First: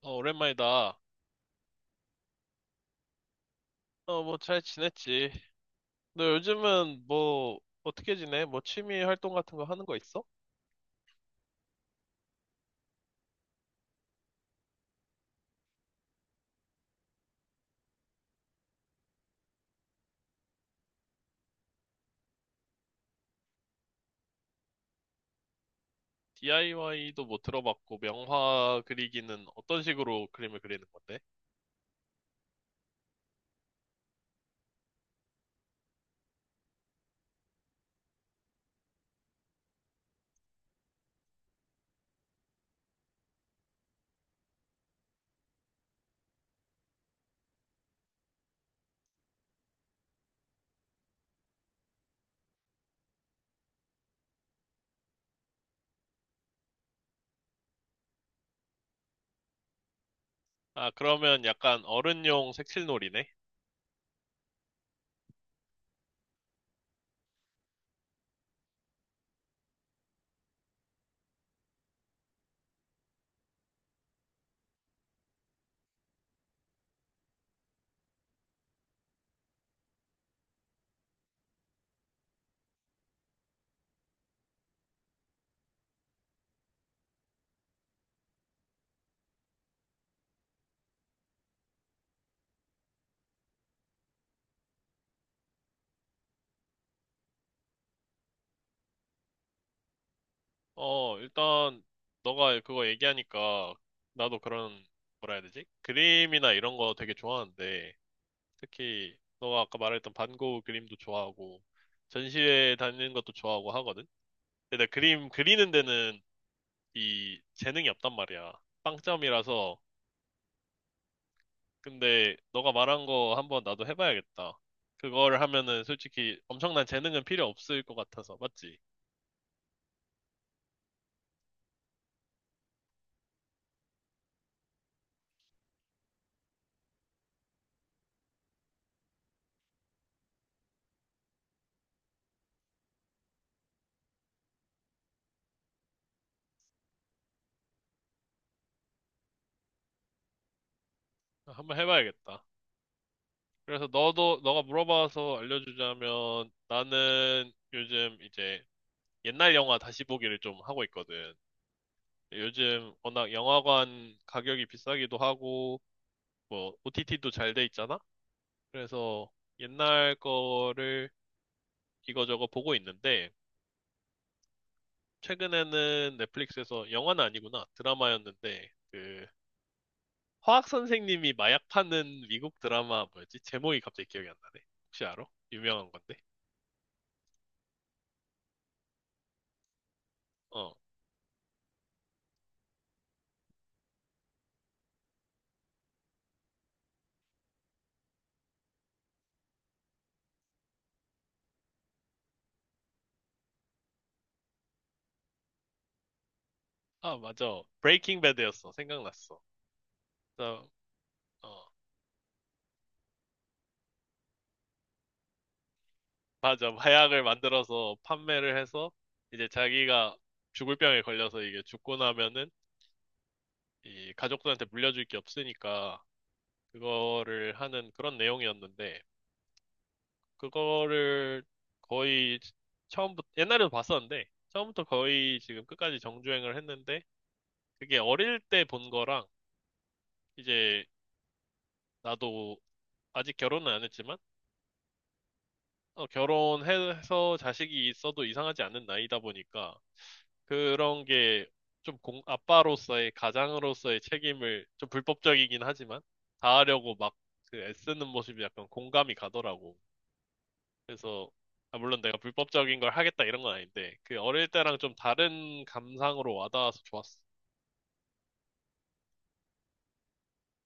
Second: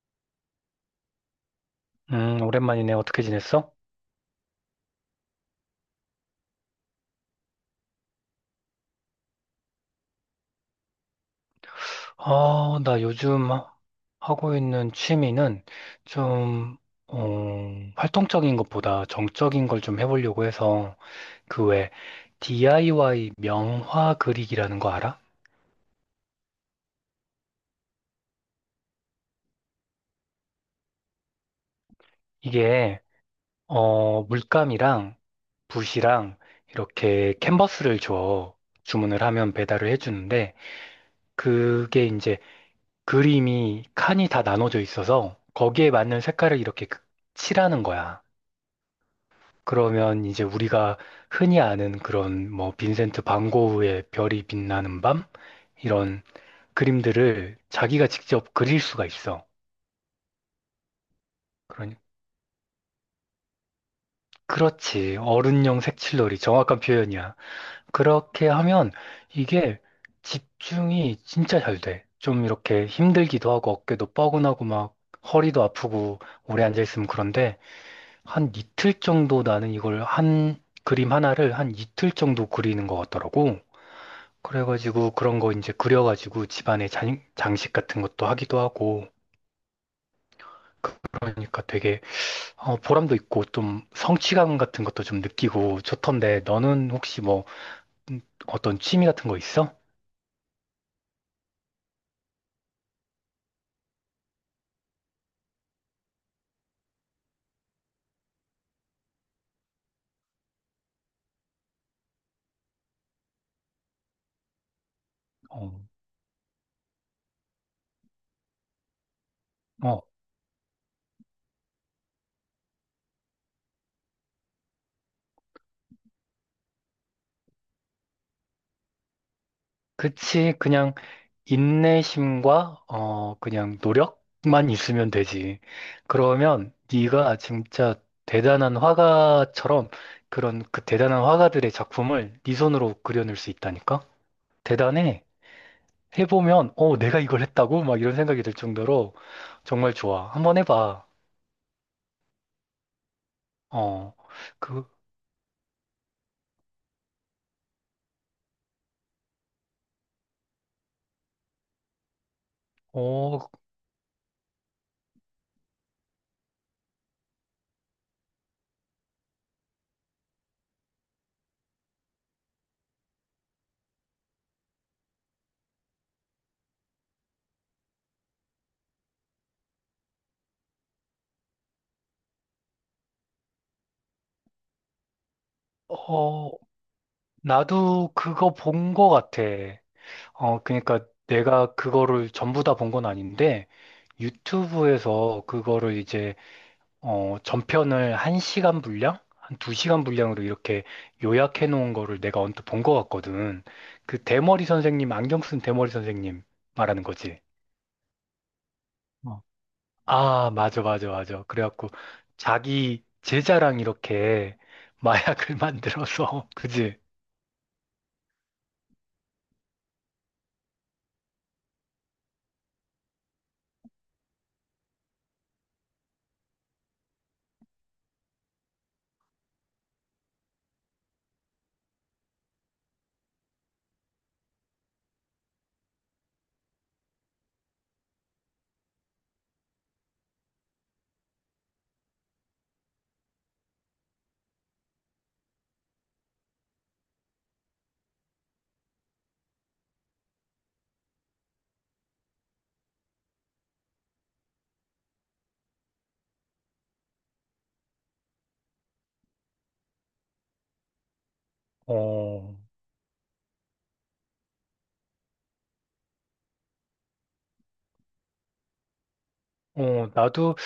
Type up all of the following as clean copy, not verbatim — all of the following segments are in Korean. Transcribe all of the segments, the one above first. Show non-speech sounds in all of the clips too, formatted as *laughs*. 어, 오랜만이다. 오랜만이네. 어떻게 지냈어? 어, 뭐 잘 지냈지? 너 요즘은 뭐 어떻게 지내? 뭐 취미 활동 같은 거 하는 거 있어? 아, 나 요즘 하고 있는 취미는 좀, 어, 활동적인 것보다 정적인 걸 좀 해보려고 해서 그 외 DIY 명화 그리기라는 거 알아? DIY도 뭐 들어봤고 명화 그리기는 어떤 식으로 그림을 그리는 건데? 이게, 물감이랑 붓이랑 이렇게 캔버스를 줘. 주문을 하면 배달을 해주는데 그게 이제 그림이 칸이 다 나눠져 있어서 거기에 맞는 색깔을 이렇게 칠하는 거야. 그러면 이제 우리가 흔히 아는 그런 뭐 빈센트 반 고흐의 별이 빛나는 밤 이런 그림들을 자기가 직접 그릴 수가 있어. 아, 그러면 약간 그러니 어른용 색칠놀이네? 그렇지. 어른용 색칠놀이 정확한 표현이야. 그렇게 하면 이게 집중이 진짜 잘 돼. 좀 이렇게 힘들기도 하고 어깨도 뻐근하고 막 허리도 아프고 오래 앉아 있으면 그런데 한 이틀 정도 나는 이걸 한 그림 하나를 한 이틀 정도 그리는 것 같더라고. 그래가지고 그런 거 이제 그려가지고 집안에 장식 같은 것도 하기도 하고 그러니까 되게 보람도 있고 좀 성취감 같은 것도 좀 느끼고 좋던데 너는 혹시 뭐 음, 어떤 취미 같은 거 있어? 어, 일단 너가 그거 얘기하니까 나도 그런 뭐라 해야 되지? 그림이나 이런 거 되게 좋아하는데 특히 너가 아까 말했던 반 고흐 그림도 좋아하고 전시회 다니는 것도 좋아하고 하거든? 근데 나 그림 그리는 어, 데는 이 재능이 없단 말이야. 빵점이라서. 어, 근데 너가 말한 거 한번 나도 해봐야겠다. 그거를 하면은 솔직히 엄청난 재능은 필요 없을 것 같아서, 맞지? 그치. 그냥 인내심과 그냥 노력만 있으면 되지. 그러면 네가 진짜 대단한 화가처럼 그런 그 대단한 화가들의 작품을 네 손으로 그려낼 수 있다니까? 대단해. 해보면, 내가 이걸 했다고? 막 이런 생각이 들 정도로 정말 좋아. 한번 해봐. 한번 해봐야겠다. 그래서 어, 너도, 너가 그, 물어봐서 알려주자면 나는 요즘 이제 옛날 영화 다시 보기를 좀 하고 있거든. 요즘 워낙 어, 영화관 가격이 비싸기도 하고, 뭐, OTT도 잘 돼 있잖아? 그래서 옛날 거를 이거저거 보고 있는데, 최근에는 넷플릭스에서 영화는 아니구나 드라마였는데 그 화학 선생님이 마약 파는 미국 드라마 뭐였지? 제목이 갑자기 기억이 안 나네. 혹시 알아? 유명한 건데. 어, 나도 그거 본 거 같아. 어, 어. 그러니까 내가 그거를 전부 다 본 건 아닌데, 유튜브에서 그거를 이제, 전편을 한시간 분량? 한 두시간 분량으로 이렇게 요약해 놓은 거를 내가 언뜻 본 거 같거든. 그 대머리 선생님, 안경 쓴 대머리 선생님 말하는 아, 거지. 맞아. 브레이킹 배드였어. 생각났어. 아, 그래서, 맞아, 맞아, 맞아. 어. 그래갖고 자기 제자랑 이렇게 마약을 *laughs* 만들어서, 맞아. 그지? 마약을 만들어서 판매를 해서 이제 자기가 죽을 병에 걸려서 이게 죽고 나면은 이 가족들한테 물려줄 게 없으니까 그거를 하는 그런 내용이었는데 그거를 거의 처음부터, 옛날에도 봤었는데, 처음부터 거의 지금 끝까지 정주행을 했는데, 그게 어릴 때 본 거랑, 이제 나도 아직 결혼은 안 했지만, 어, 결혼해서 자식이 있어도 이상하지 않는 나이다 보니까, 그런 게 좀 공, 아빠로서의, 가장으로서의 책임을 좀 불법적이긴 하지만, 다하려고 막 그 애쓰는 모습이 약간 공감이 가더라고. 그래서 아, 물론 내가 어, 불법적인 걸 하겠다 이런 건 아닌데 그 어릴 때랑 좀 다른 감상으로 와닿아서 좋았어. 어, 나도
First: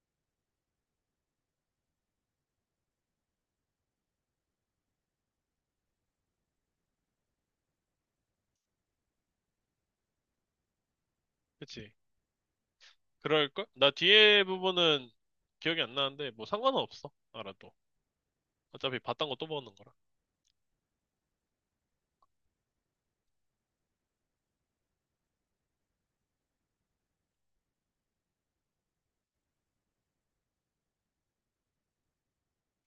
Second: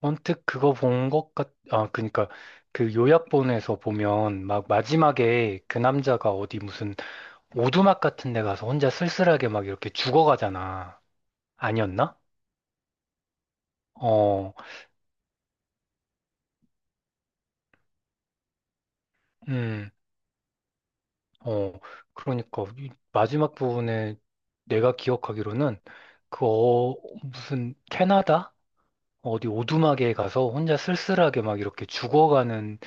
언뜻 그거 본 그니까 그 요약본에서 보면 막 마지막에 그 남자가 어디 무슨 오두막 같은 데 가서 혼자 쓸쓸하게 막 이렇게 죽어가잖아. 그치? 아니었나? 그럴걸? 나 뒤에 어, 부분은 기억이 안 나는데 뭐 상관은 없어. 알아도. 어차피 봤던 거 또 보는 거라. 음, 어, 그러니까 이 마지막 부분에 내가 기억하기로는 그 무슨 캐나다? 어디 오두막에 가서 혼자 쓸쓸하게 막 이렇게 죽어가는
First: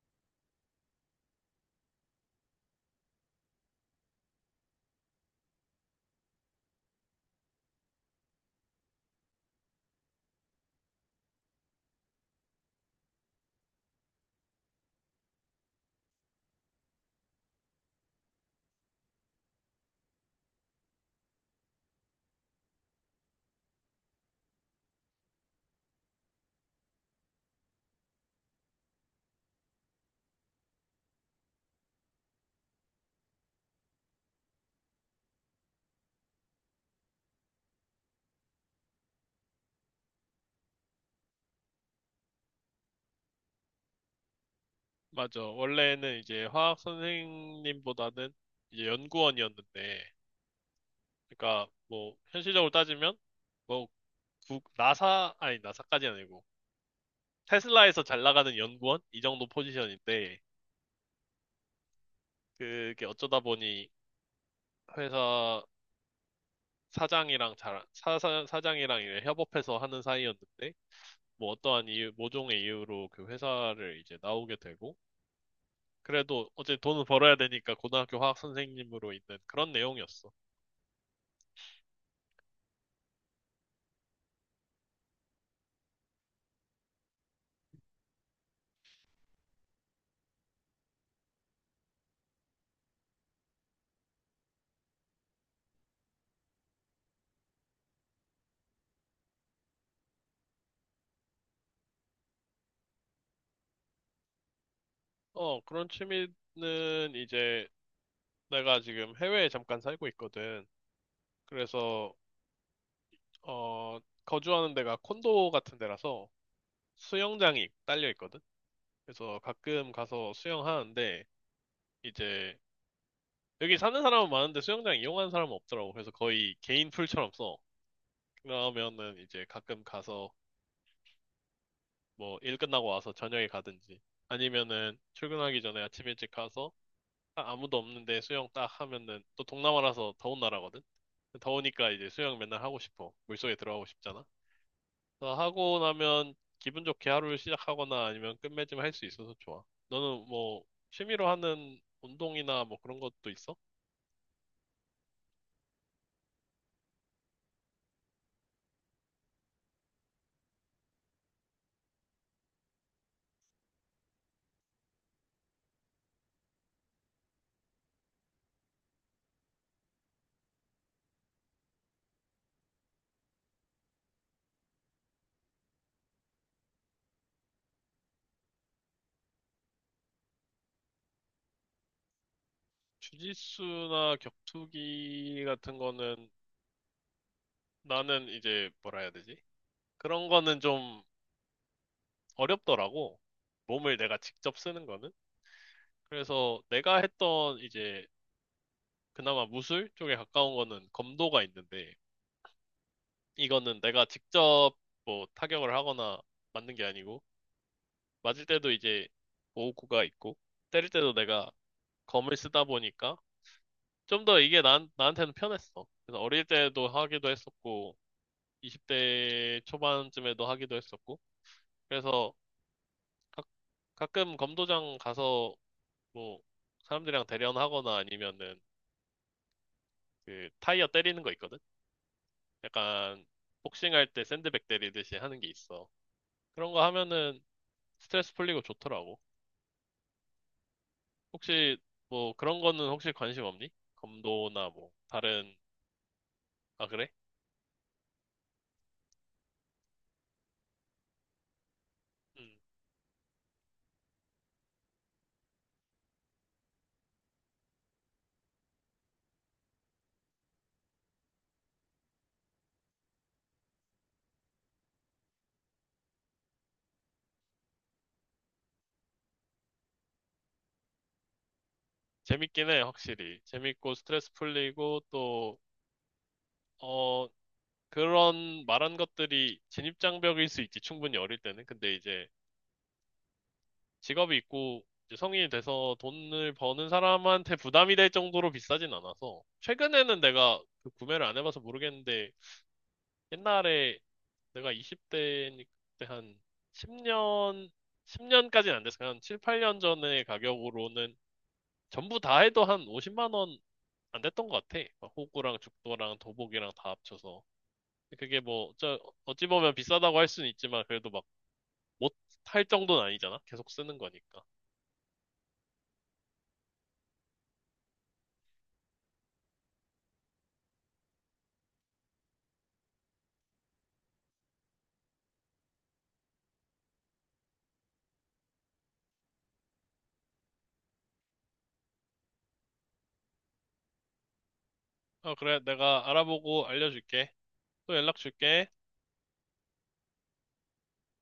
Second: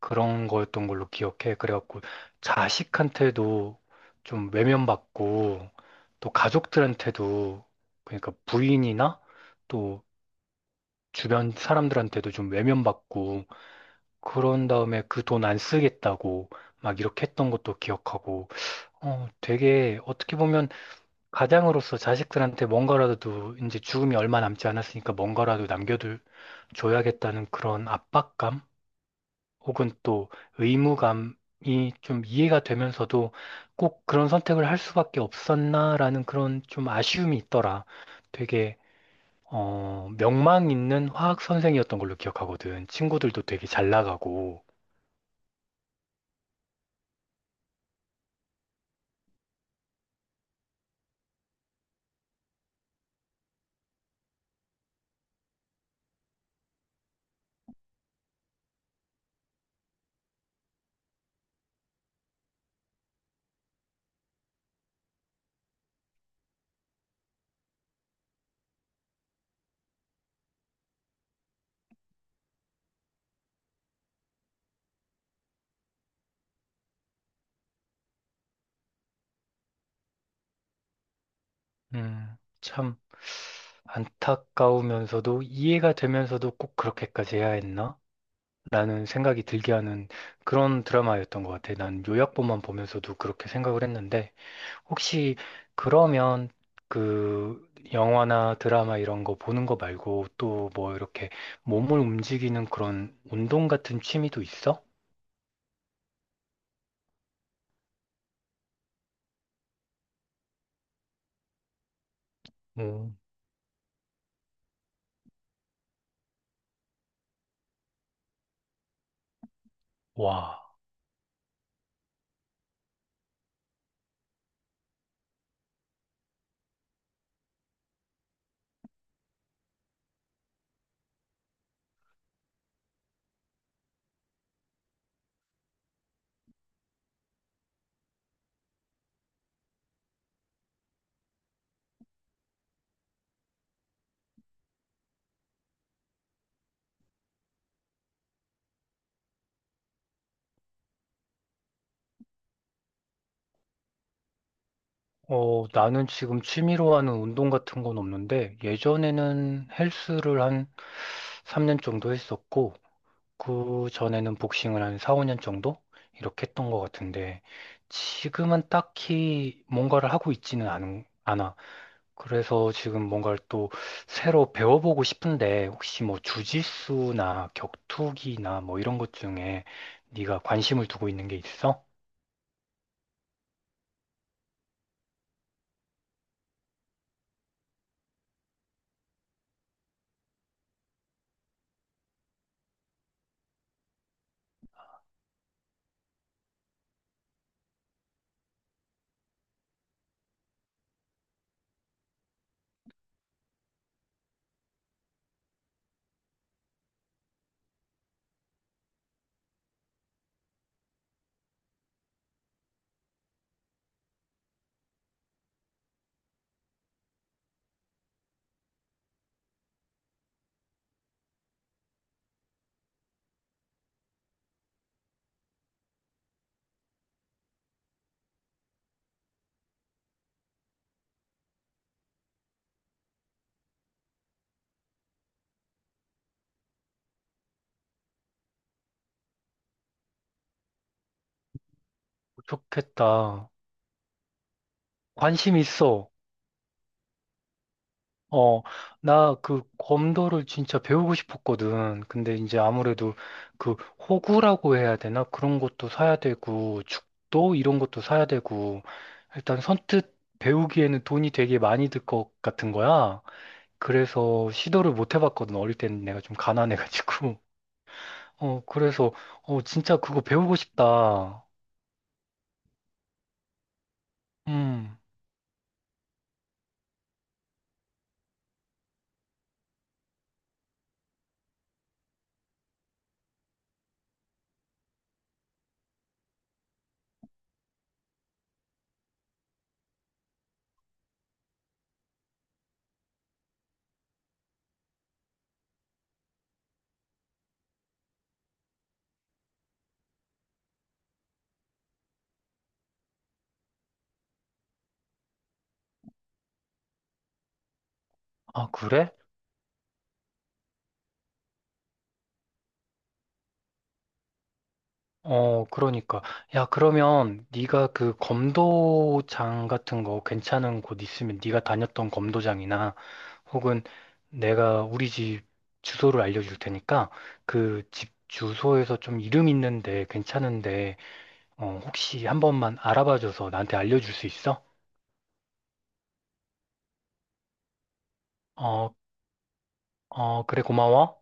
그런 거였던 걸로 기억해. 그래갖고 자식한테도 좀 외면받고 또 가족들한테도 그러니까 부인이나 또 주변 사람들한테도 좀 외면받고 그런 다음에 그 돈 안 쓰겠다고 막 이렇게 했던 것도 기억하고 되게 어떻게 보면 가장으로서 자식들한테 뭔가라도 이제 죽음이 얼마 남지 않았으니까 뭔가라도 남겨둘 줘야겠다는 그런 압박감 혹은 또 의무감이 좀 이해가 되면서도 꼭 그런 선택을 할 수밖에 없었나라는 그런 좀 아쉬움이 있더라. 되게 명망 있는 화학 선생이었던 걸로 기억하거든. 친구들도 되게 잘 나가고. 맞아. 원래는 이제 화학 선생님보다는 이제 연구원이었는데 그러니까 뭐 현실적으로 따지면 뭐 국, 나사 아니 나사까지 아니고 테슬라에서 잘 나가는 연구원 이 정도 포지션인데 그게 어쩌다 보니 회사 사장이랑 사장이랑 이제 협업해서 하는 사이였는데, 뭐 어떠한 이유, 모종의 이유로 그 회사를 이제 나오게 되고, 그래도 어제 돈을 벌어야 되니까 고등학교 화학 선생님으로 있는 그런 내용이었어. 참 안타까우면서도 이해가 되면서도 꼭 그렇게까지 해야 했나? 라는 생각이 들게 하는 그런 드라마였던 것 같아. 난 요약본만 보면서도 그렇게 생각을 했는데, 혹시 그러면 그 영화나 드라마 이런 거 보는 거 말고 또 뭐 이렇게 몸을 움직이는 그런 운동 같은 취미도 있어? 어, 그런 취미는 이제 내가 지금 해외에 잠깐 살고 있거든. 그래서, 음. 어, 거주하는 데가 콘도 같은 데라서 수영장이 딸려 있거든. 그래서 가끔 가서 와, 수영하는데, 이제 여기 사는 사람은 많은데 수영장 이용하는 사람은 없더라고. 그래서 거의 개인 풀처럼 써. 그러면은 이제 가끔 가서 뭐 일 끝나고 와서 저녁에 가든지 아니면은 출근하기 전에 아침 일찍 가서 아무도 없는데 수영 딱 하면은 또 동남아라서 더운 나라거든. 더우니까 이제 수영 맨날 하고 싶어. 물속에 들어가고 싶잖아. 그래서 하고 나면 기분 좋게 하루를 시작하거나 아니면 끝맺음 할 수 있어서 좋아. 너는 뭐 취미로 하는 운동이나 뭐 그런 것도 있어? 나는 지금 취미로 하는 운동 같은 건 없는데, 예전에는 헬스를 한 3년 정도 했었고, 그 전에는 복싱을 한 4, 5년 정도 이렇게 했던 것 같은데 지금은 딱히 뭔가를 하고 있지는 않아. 그래서 지금 뭔가를 또 새로 배워보고 싶은데 혹시 뭐 주짓수나 격투기나 뭐 이런 것 중에 네가 관심을 두고 있는 게 있어? 주짓수나 격투기 같은 거는 나는 이제 뭐라 해야 되지? 그런 거는 좀 어렵더라고. 몸을 내가 직접 쓰는 거는. 그래서 내가 했던 이제 그나마 무술 쪽에 가까운 거는 검도가 있는데 이거는 내가 직접 뭐 타격을 하거나 맞는 게 아니고 맞을 때도 이제 보호구가 있고 때릴 때도 내가 검을 쓰다 보니까 좀 더 이게 나한테는 편했어. 그래서 어릴 때도 하기도 했었고 20대 초반쯤에도 하기도 했었고. 그래서 가, 가끔 검도장 가서 뭐 사람들이랑 대련하거나 아니면은 그 타이어 때리는 거 있거든? 약간 복싱할 때 샌드백 때리듯이 하는 게 있어. 그런 거 하면은 스트레스 풀리고 좋더라고. 혹시 뭐 그런 거는 혹시 관심 좋겠다. 없니? 검도나 뭐 다른, 관심 있어. 아 그래? 어, 나 그 검도를 진짜 배우고 싶었거든. 근데 음, 이제 아무래도 그 호구라고 해야 되나? 그런 것도 사야 되고, 죽도 이런 것도 사야 되고, 일단 선뜻 배우기에는 돈이 되게 많이 들 것 같은 거야. 그래서 시도를 못 해봤거든. 어릴 때는 내가 좀 가난해가지고. *laughs* 그래서, 진짜 그거 배우고 싶다. 재밌긴 해, 확실히. 재밌고 스트레스 음, 풀리고 또, 어, 그런 말한 것들이 진입장벽일 수 있지, 충분히 어릴 때는. 근데 이제 직업이 있고 이제 성인이 돼서 돈을 버는 사람한테 부담이 될 정도로 비싸진 않아서. 최근에는 내가 그 구매를 안 해봐서 모르겠는데 옛날에 내가 20대 때한 10년, 10년까지는 안 됐어. 한 7, 8년 전의 가격으로는 전부 다 해도 한 50만 원 안 됐던 것 같아. 막 호구랑 죽도랑 도복이랑 다 합쳐서. 그게 뭐, 아, 그래? 어찌 보면 비싸다고 할 수는 있지만, 그래도 못 할 정도는 아니잖아. 계속 쓰는 거니까. 그러니까. 야, 그러면 네가 그 검도장 같은 거 괜찮은 곳 있으면 네가 다녔던 검도장이나 혹은 내가 우리 집 주소를 알려줄 테니까 그 집 주소에서 좀 이름 있는데 괜찮은데 혹시 한 번만 알아봐줘서 나한테 알려줄 수 있어? 어, 그래. 내가 알아보고 알려줄게. 또 연락 줄게. 어, 어, 그래, 고마워.